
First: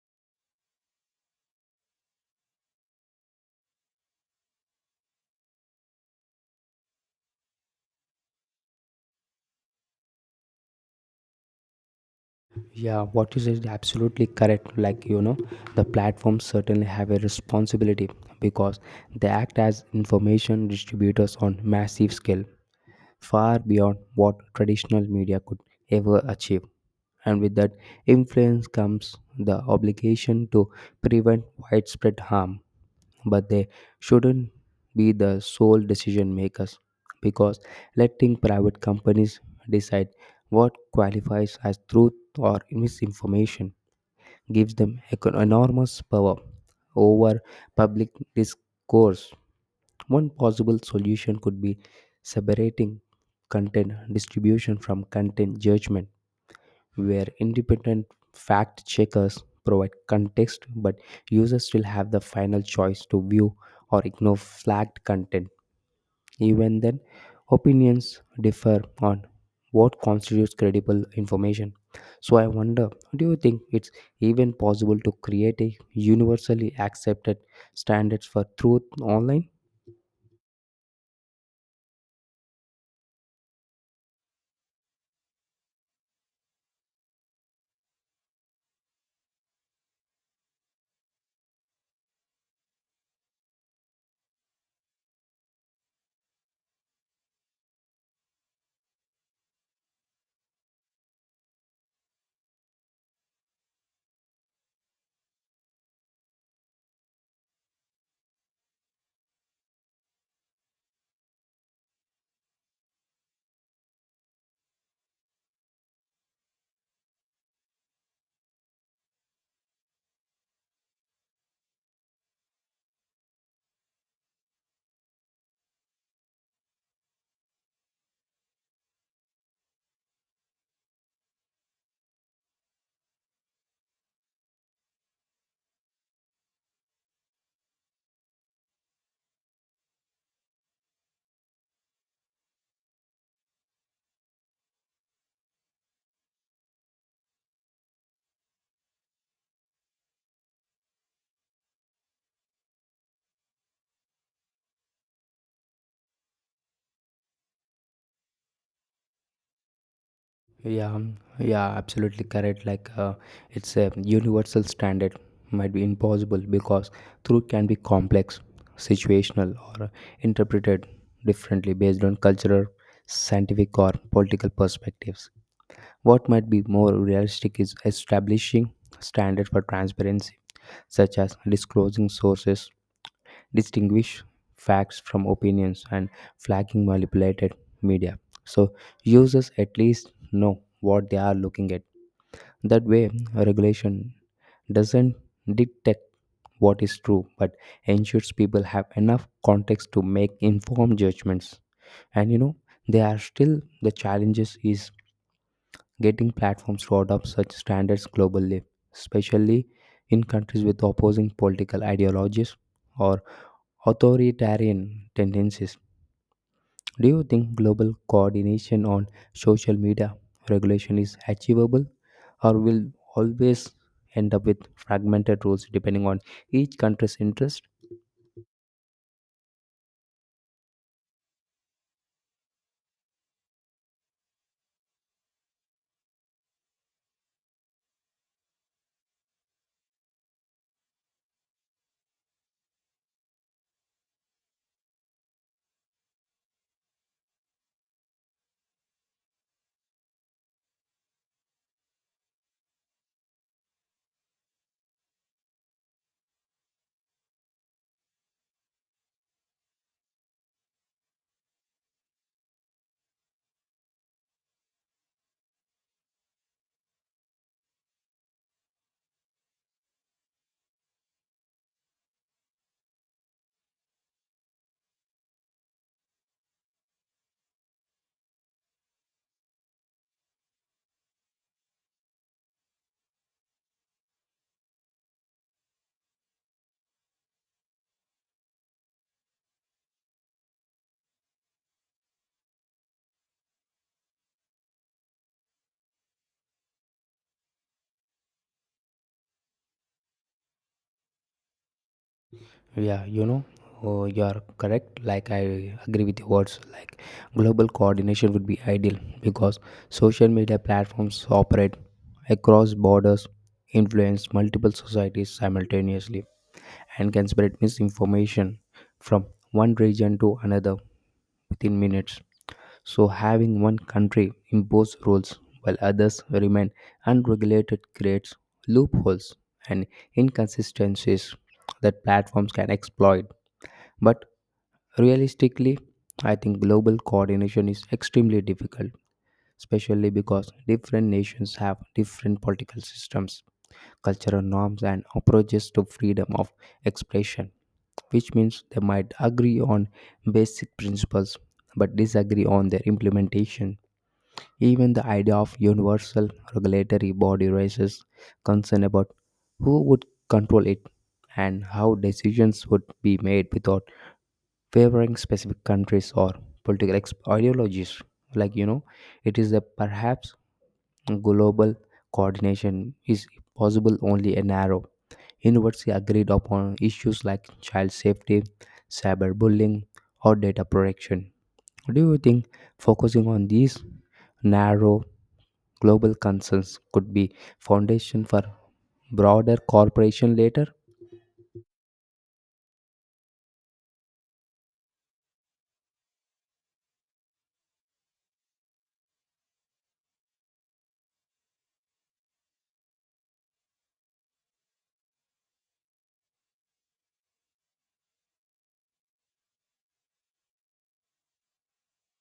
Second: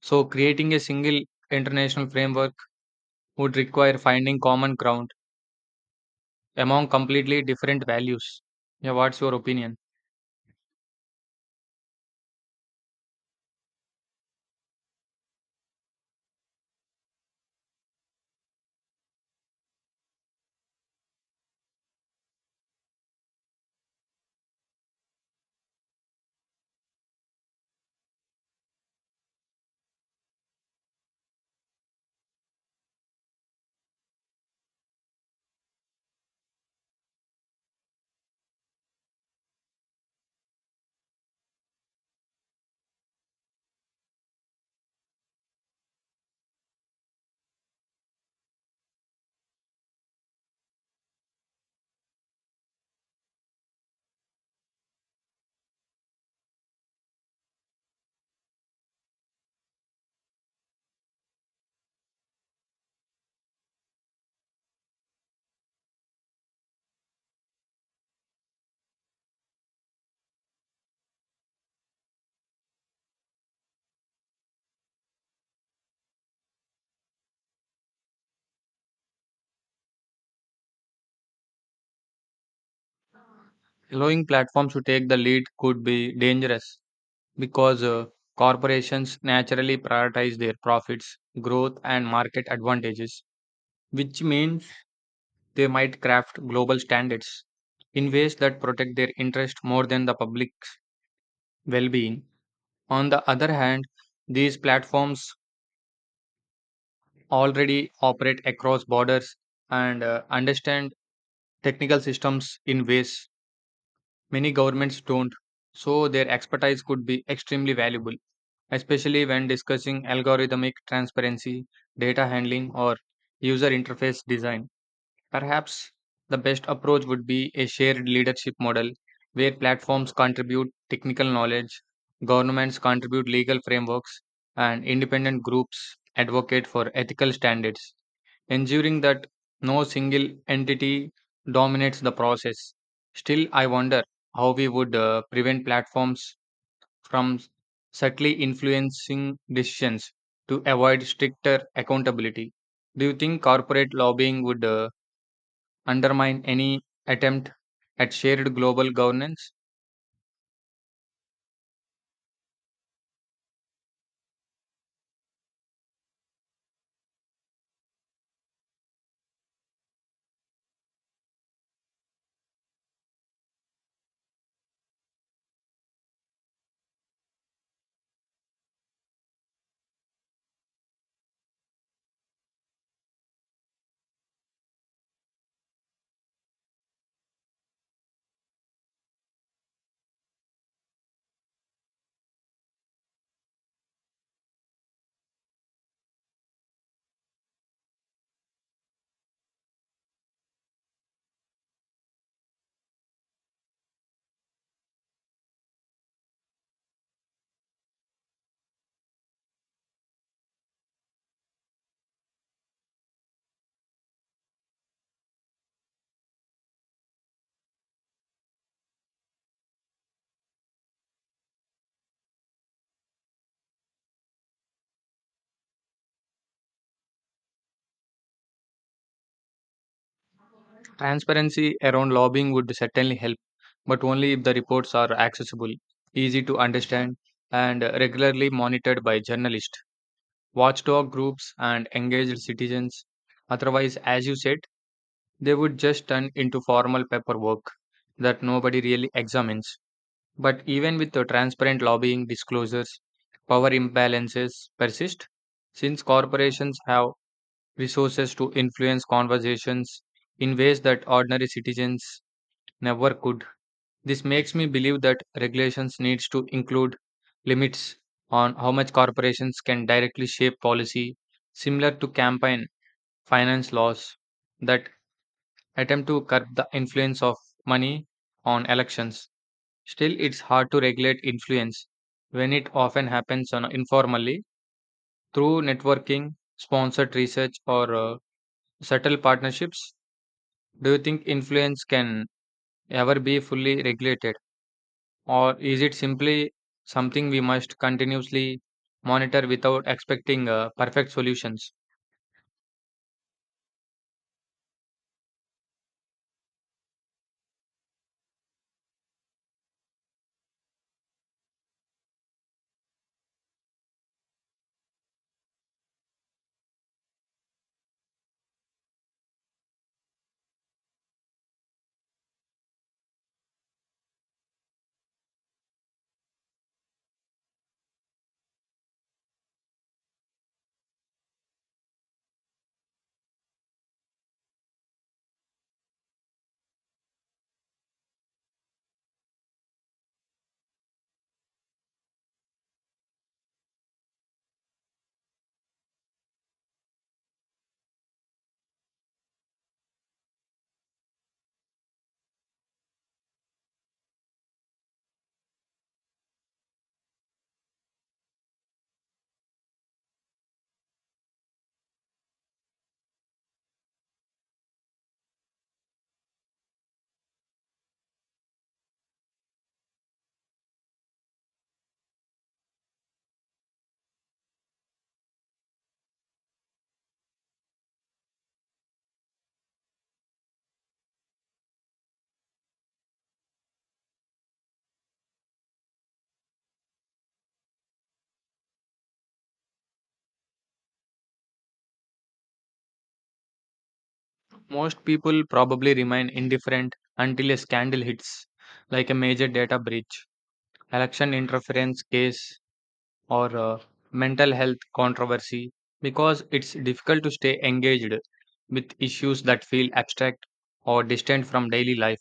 A: So, creating a single international framework would require finding common ground among completely different values. Yeah, what's your opinion?
B: Yeah, what you said is absolutely correct. The platforms certainly have a responsibility because they act as information distributors on massive scale, far beyond what traditional media could ever achieve. And with that influence comes the obligation to prevent widespread harm, but they shouldn't be the sole decision makers because letting private companies decide what qualifies as truth or misinformation gives them enormous power over public discourse. One possible solution could be separating content distribution from content judgment, where independent fact checkers provide context but users still have the final choice to view or ignore flagged content. Even then, opinions differ on what constitutes credible information. So, I wonder, do you think it's even possible to create a universally accepted standards for truth online?
A: Allowing platforms to take the lead could be dangerous because corporations naturally prioritize their profits, growth, and market advantages, which means they might craft global standards in ways that protect their interest more than the public's well being. On the other hand, these platforms already operate across borders and understand technical systems in ways many governments don't, so their expertise could be extremely valuable, especially when discussing algorithmic transparency, data handling, or user interface design. Perhaps the best approach would be a shared leadership model where platforms contribute technical knowledge, governments contribute legal frameworks, and independent groups advocate for ethical standards, ensuring that no single entity dominates the process. Still, I wonder how we would prevent platforms from subtly influencing decisions to avoid stricter accountability. Do you think corporate lobbying would undermine any attempt at shared global governance?
B: Yeah, absolutely correct. It's a universal standard might be impossible because truth can be complex, situational, or interpreted differently based on cultural, scientific, or political perspectives. What might be more realistic is establishing standards for transparency, such as disclosing sources, distinguish facts from opinions, and flagging manipulated media. So users at least know what they are looking at. That way, regulation doesn't detect what is true but ensures people have enough context to make informed judgments. And you know There are still the challenges is getting platforms to adopt such standards globally, especially in countries with opposing political ideologies or authoritarian tendencies. Do you think global coordination on social media regulation is achievable or will always end up with fragmented rules depending on each country's interest?
A: Transparency around lobbying would certainly help, but only if the reports are accessible, easy to understand, and regularly monitored by journalists, watchdog groups, and engaged citizens. Otherwise, as you said, they would just turn into formal paperwork that nobody really examines. But even with the transparent lobbying disclosures, power imbalances persist since corporations have resources to influence conversations in ways that ordinary citizens never could. This makes me believe that regulations needs to include limits on how much corporations can directly shape policy, similar to campaign finance laws that attempt to curb the influence of money on elections. Still, it's hard to regulate influence when it often happens on informally through networking, sponsored research, or subtle partnerships. Do you think influence can ever be fully regulated, or is it simply something we must continuously monitor without expecting perfect solutions?
B: Yeah, you know, oh, you are correct. Like, I agree with your words. Like, global coordination would be ideal because social media platforms operate across borders, influence multiple societies simultaneously, and can spread misinformation from one region to another within minutes. So, having one country impose rules while others remain unregulated creates loopholes and inconsistencies that platforms can exploit, but realistically, I think global coordination is extremely difficult, especially because different nations have different political systems, cultural norms, and approaches to freedom of expression, which means they might agree on basic principles but disagree on their implementation. Even the idea of universal regulatory body raises concern about who would control it and how decisions would be made without favoring specific countries or political ideologies. like you know it is that perhaps global coordination is possible only a narrow university agreed upon issues like child safety, cyberbullying, or data protection. Do you think focusing on these narrow global concerns could be foundation for broader cooperation later?
A: Most people probably remain indifferent until a scandal hits, like a major data breach, election interference case, or mental health controversy because it's difficult to stay engaged with issues that feel abstract or distant from daily life.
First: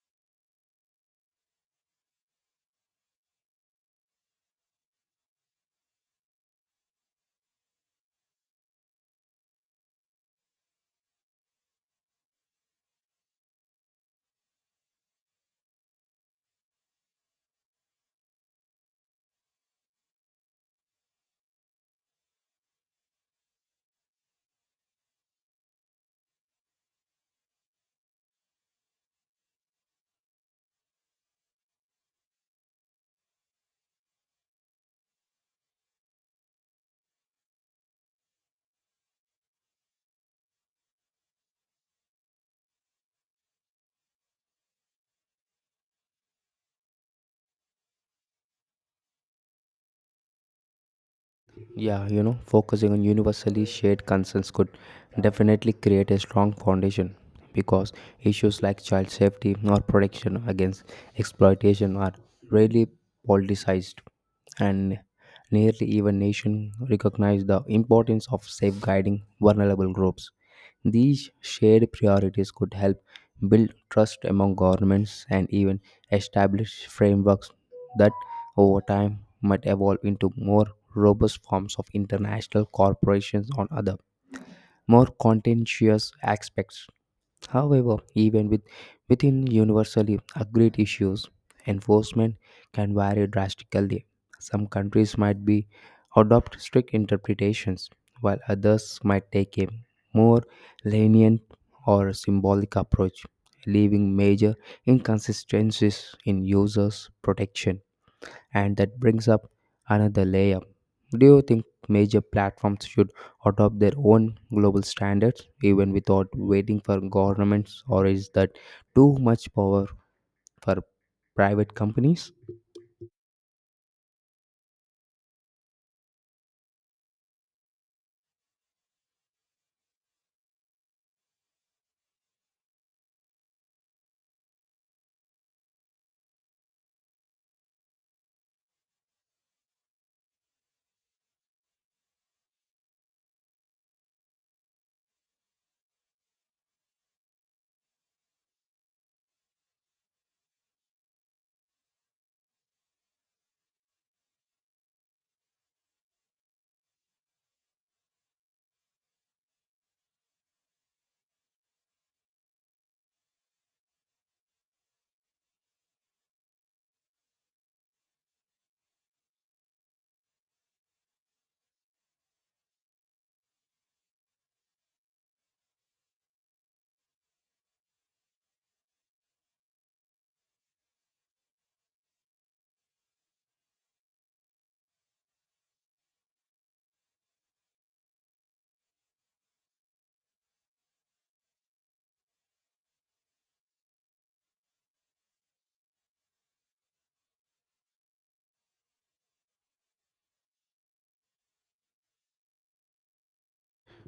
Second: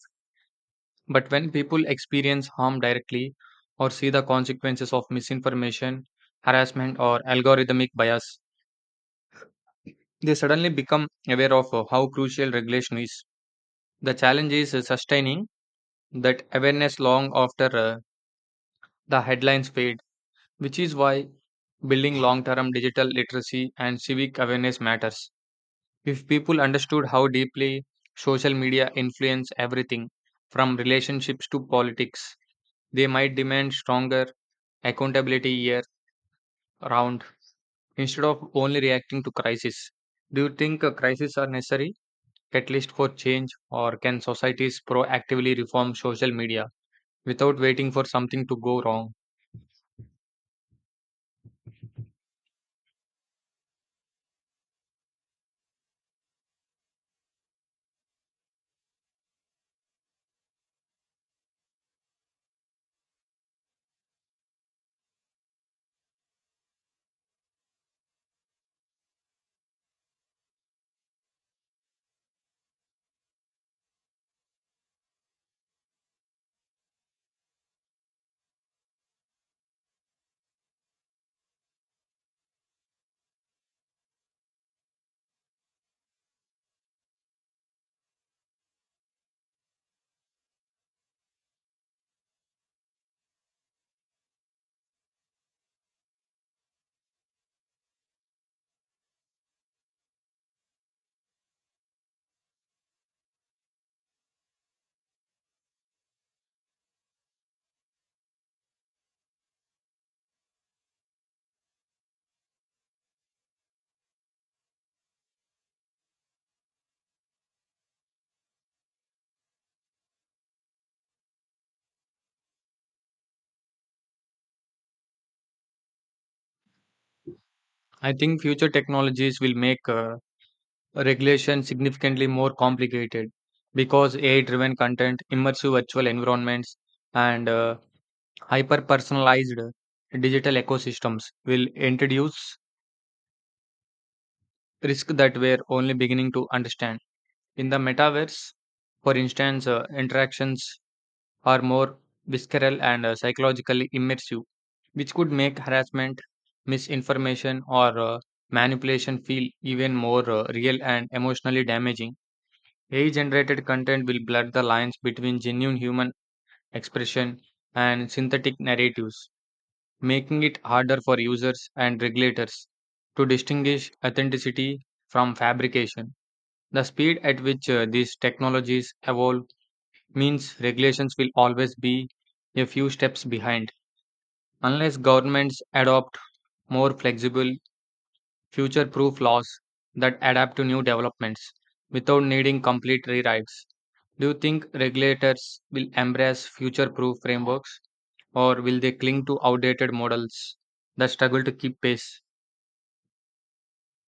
A: But when people experience harm directly or see the consequences of misinformation, harassment, or algorithmic bias, they suddenly become aware of how crucial regulation is. The challenge is sustaining that awareness long after the headlines fade, which is why building long term digital literacy and civic awareness matters. If people understood how deeply social media influence everything from relationships to politics, they might demand stronger accountability year round instead of only reacting to crisis. Do you think a crisis are necessary at least for change, or can societies proactively reform social media without waiting for something to go wrong?
B: Yeah, you know, focusing on universally shared concerns could definitely create a strong foundation because issues like child safety or protection against exploitation are rarely politicized, and nearly even nation recognize the importance of safeguarding vulnerable groups. These shared priorities could help build trust among governments and even establish frameworks that over time might evolve into more robust forms of international corporations on other more contentious aspects. However, within universally agreed issues, enforcement can vary drastically. Some countries might be adopt strict interpretations, while others might take a more lenient or symbolic approach, leaving major inconsistencies in users' protection. And that brings up another layer. Do you think major platforms should adopt their own global standards even without waiting for governments, or is that too much power for private companies?
A: I think future technologies will make regulation significantly more complicated because AI driven content, immersive virtual environments, and hyper personalized digital ecosystems will introduce risks that we're only beginning to understand. In the metaverse, for instance, interactions are more visceral and psychologically immersive, which could make harassment, misinformation, or manipulation feel even more real and emotionally damaging. AI generated content will blur the lines between genuine human expression and synthetic narratives, making it harder for users and regulators to distinguish authenticity from fabrication. The speed at which these technologies evolve means regulations will always be a few steps behind unless governments adopt more flexible future proof laws that adapt to new developments without needing complete rewrites. Do you think regulators will embrace future proof frameworks, or will they cling to outdated models that struggle to keep pace?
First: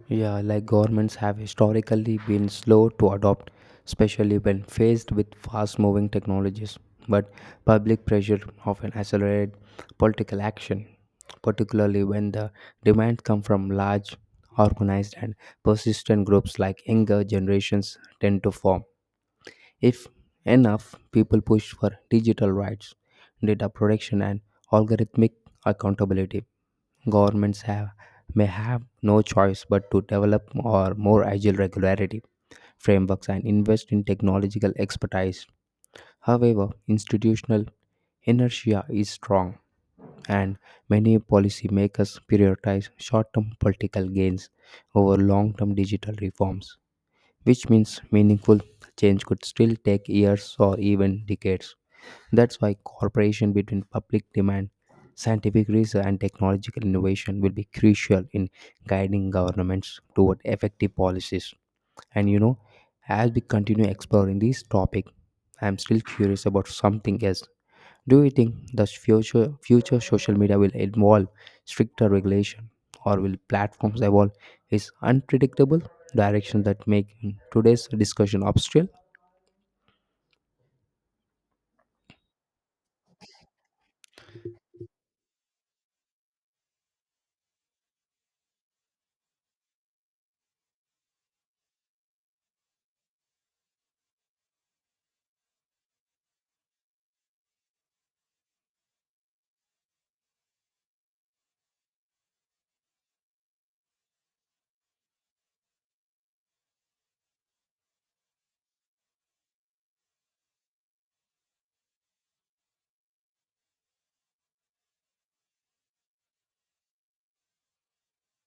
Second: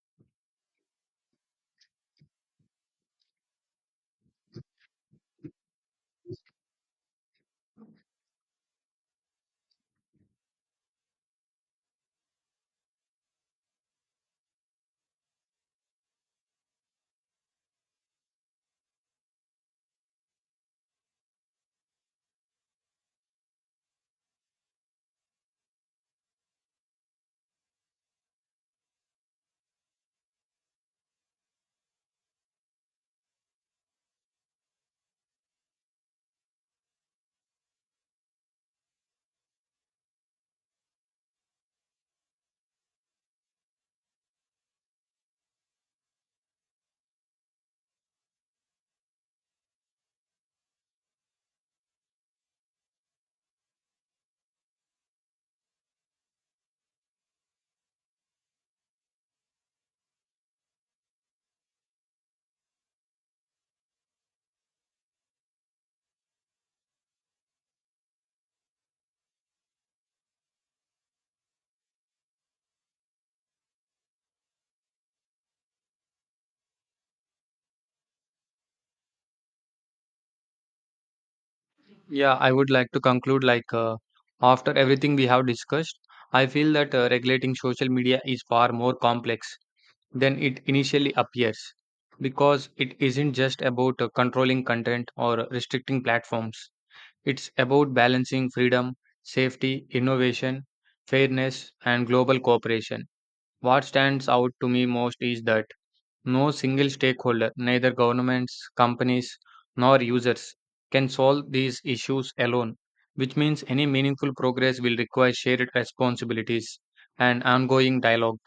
B: Yeah, like governments have historically been slow to adopt, especially when faced with fast moving technologies. But public pressure often accelerates political action, particularly when the demands come from large, organized, and persistent groups like younger generations tend to form. If enough people push for digital rights, data protection, and algorithmic accountability, Governments have, may have no choice but to develop or more agile regularity frameworks and invest in technological expertise. However, institutional inertia is strong, and many policymakers prioritize short term political gains over long term digital reforms, which means meaningful change could still take years or even decades. That's why cooperation between public demand, scientific research, and technological innovation will be crucial in guiding governments toward effective policies. And you know, as we continue exploring this topic, I'm still curious about something else. Do you think the future social media will involve stricter regulation, or will platforms evolve its unpredictable direction that make today's discussion obstacle?
A: Yeah, I would like to conclude like after everything we have discussed, I feel that regulating social media is far more complex than it initially appears because it isn't just about controlling content or restricting platforms. It's about balancing freedom, safety, innovation, fairness, and global cooperation. What stands out to me most is that no single stakeholder, neither governments, companies, nor users, can solve these issues alone, which means any meaningful progress will require shared responsibilities and ongoing dialogue.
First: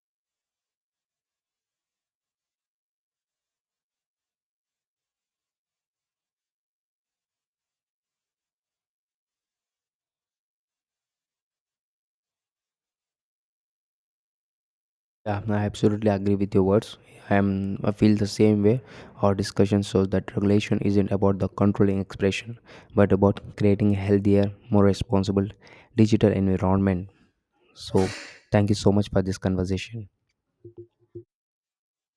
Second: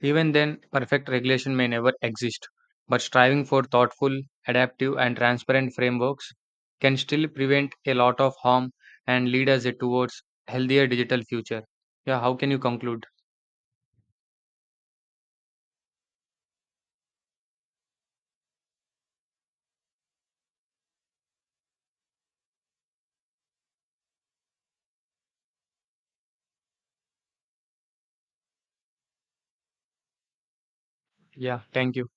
A: Even then, perfect regulation may never exist, but striving for thoughtful, adaptive, and transparent frameworks can still prevent a lot of harm and lead us towards healthier digital future. Yeah, how can you conclude?
B: Yeah, I absolutely agree with your words. I feel the same way. Our discussion shows that regulation isn't about the controlling expression, but about creating a healthier, more responsible digital environment. So, thank you so much for this conversation.
A: Yeah, thank you.